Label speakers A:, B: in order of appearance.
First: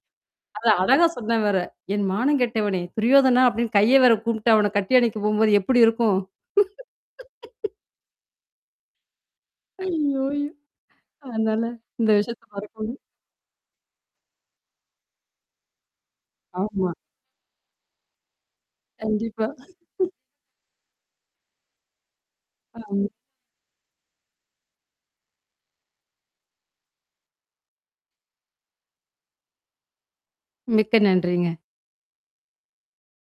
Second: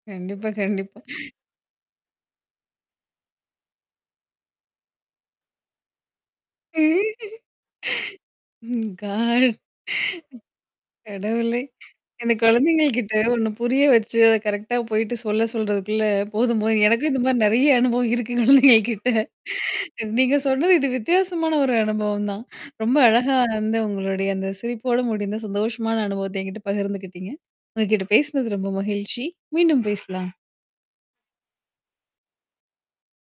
A: கண்டிப்பா,
B: அத
A: கண்டிப்பா.
B: அழகா சொன்னேன் வேற. "என் மானம் கெட்டவனே! துரியோதனா" அப்டின்னு கைய வேற கூம்பிட்டு அவன கட்டி அணைக்க போகும்போது எப்படி இருக்கும்?
A: க.
B: அய்யோ! அய்யோ!
A: கடவுளே!
B: அதனால இந்த
A: இந்த
B: விஷயத்த மறக்க
A: குழந்தைங்கள்ட்ட ஒண்ணு புரிய வச்சு, அத கரெக்ட்டா போயிட்டு சொல்ல சொல்றதுக்குள்ள போதும்போது
B: ஆமா.
A: எனக்கும் இந்த மாரி நெறைய அனுபவம் இருக்கு குழந்தைங்ககிட்ட.
B: கண்டிப்பா.
A: நீங்க சொன்னது இது வித்தியாசமான ஒரு அனுபவம் தான். ரொம்ப
B: ஆமா.
A: அழகா வந்து உங்களுடைய அந்த சிரிப்போட முடிந்த சந்தோஷமான அனுபவத்த என்கிட்ட பகிர்ந்துக்கிட்டீங்க. உங்ககிட்ட பேசினது ரொம்ப மகிழ்ச்சி. மீண்டும் பேசலாம்.
B: மிக்க நன்றிங்க.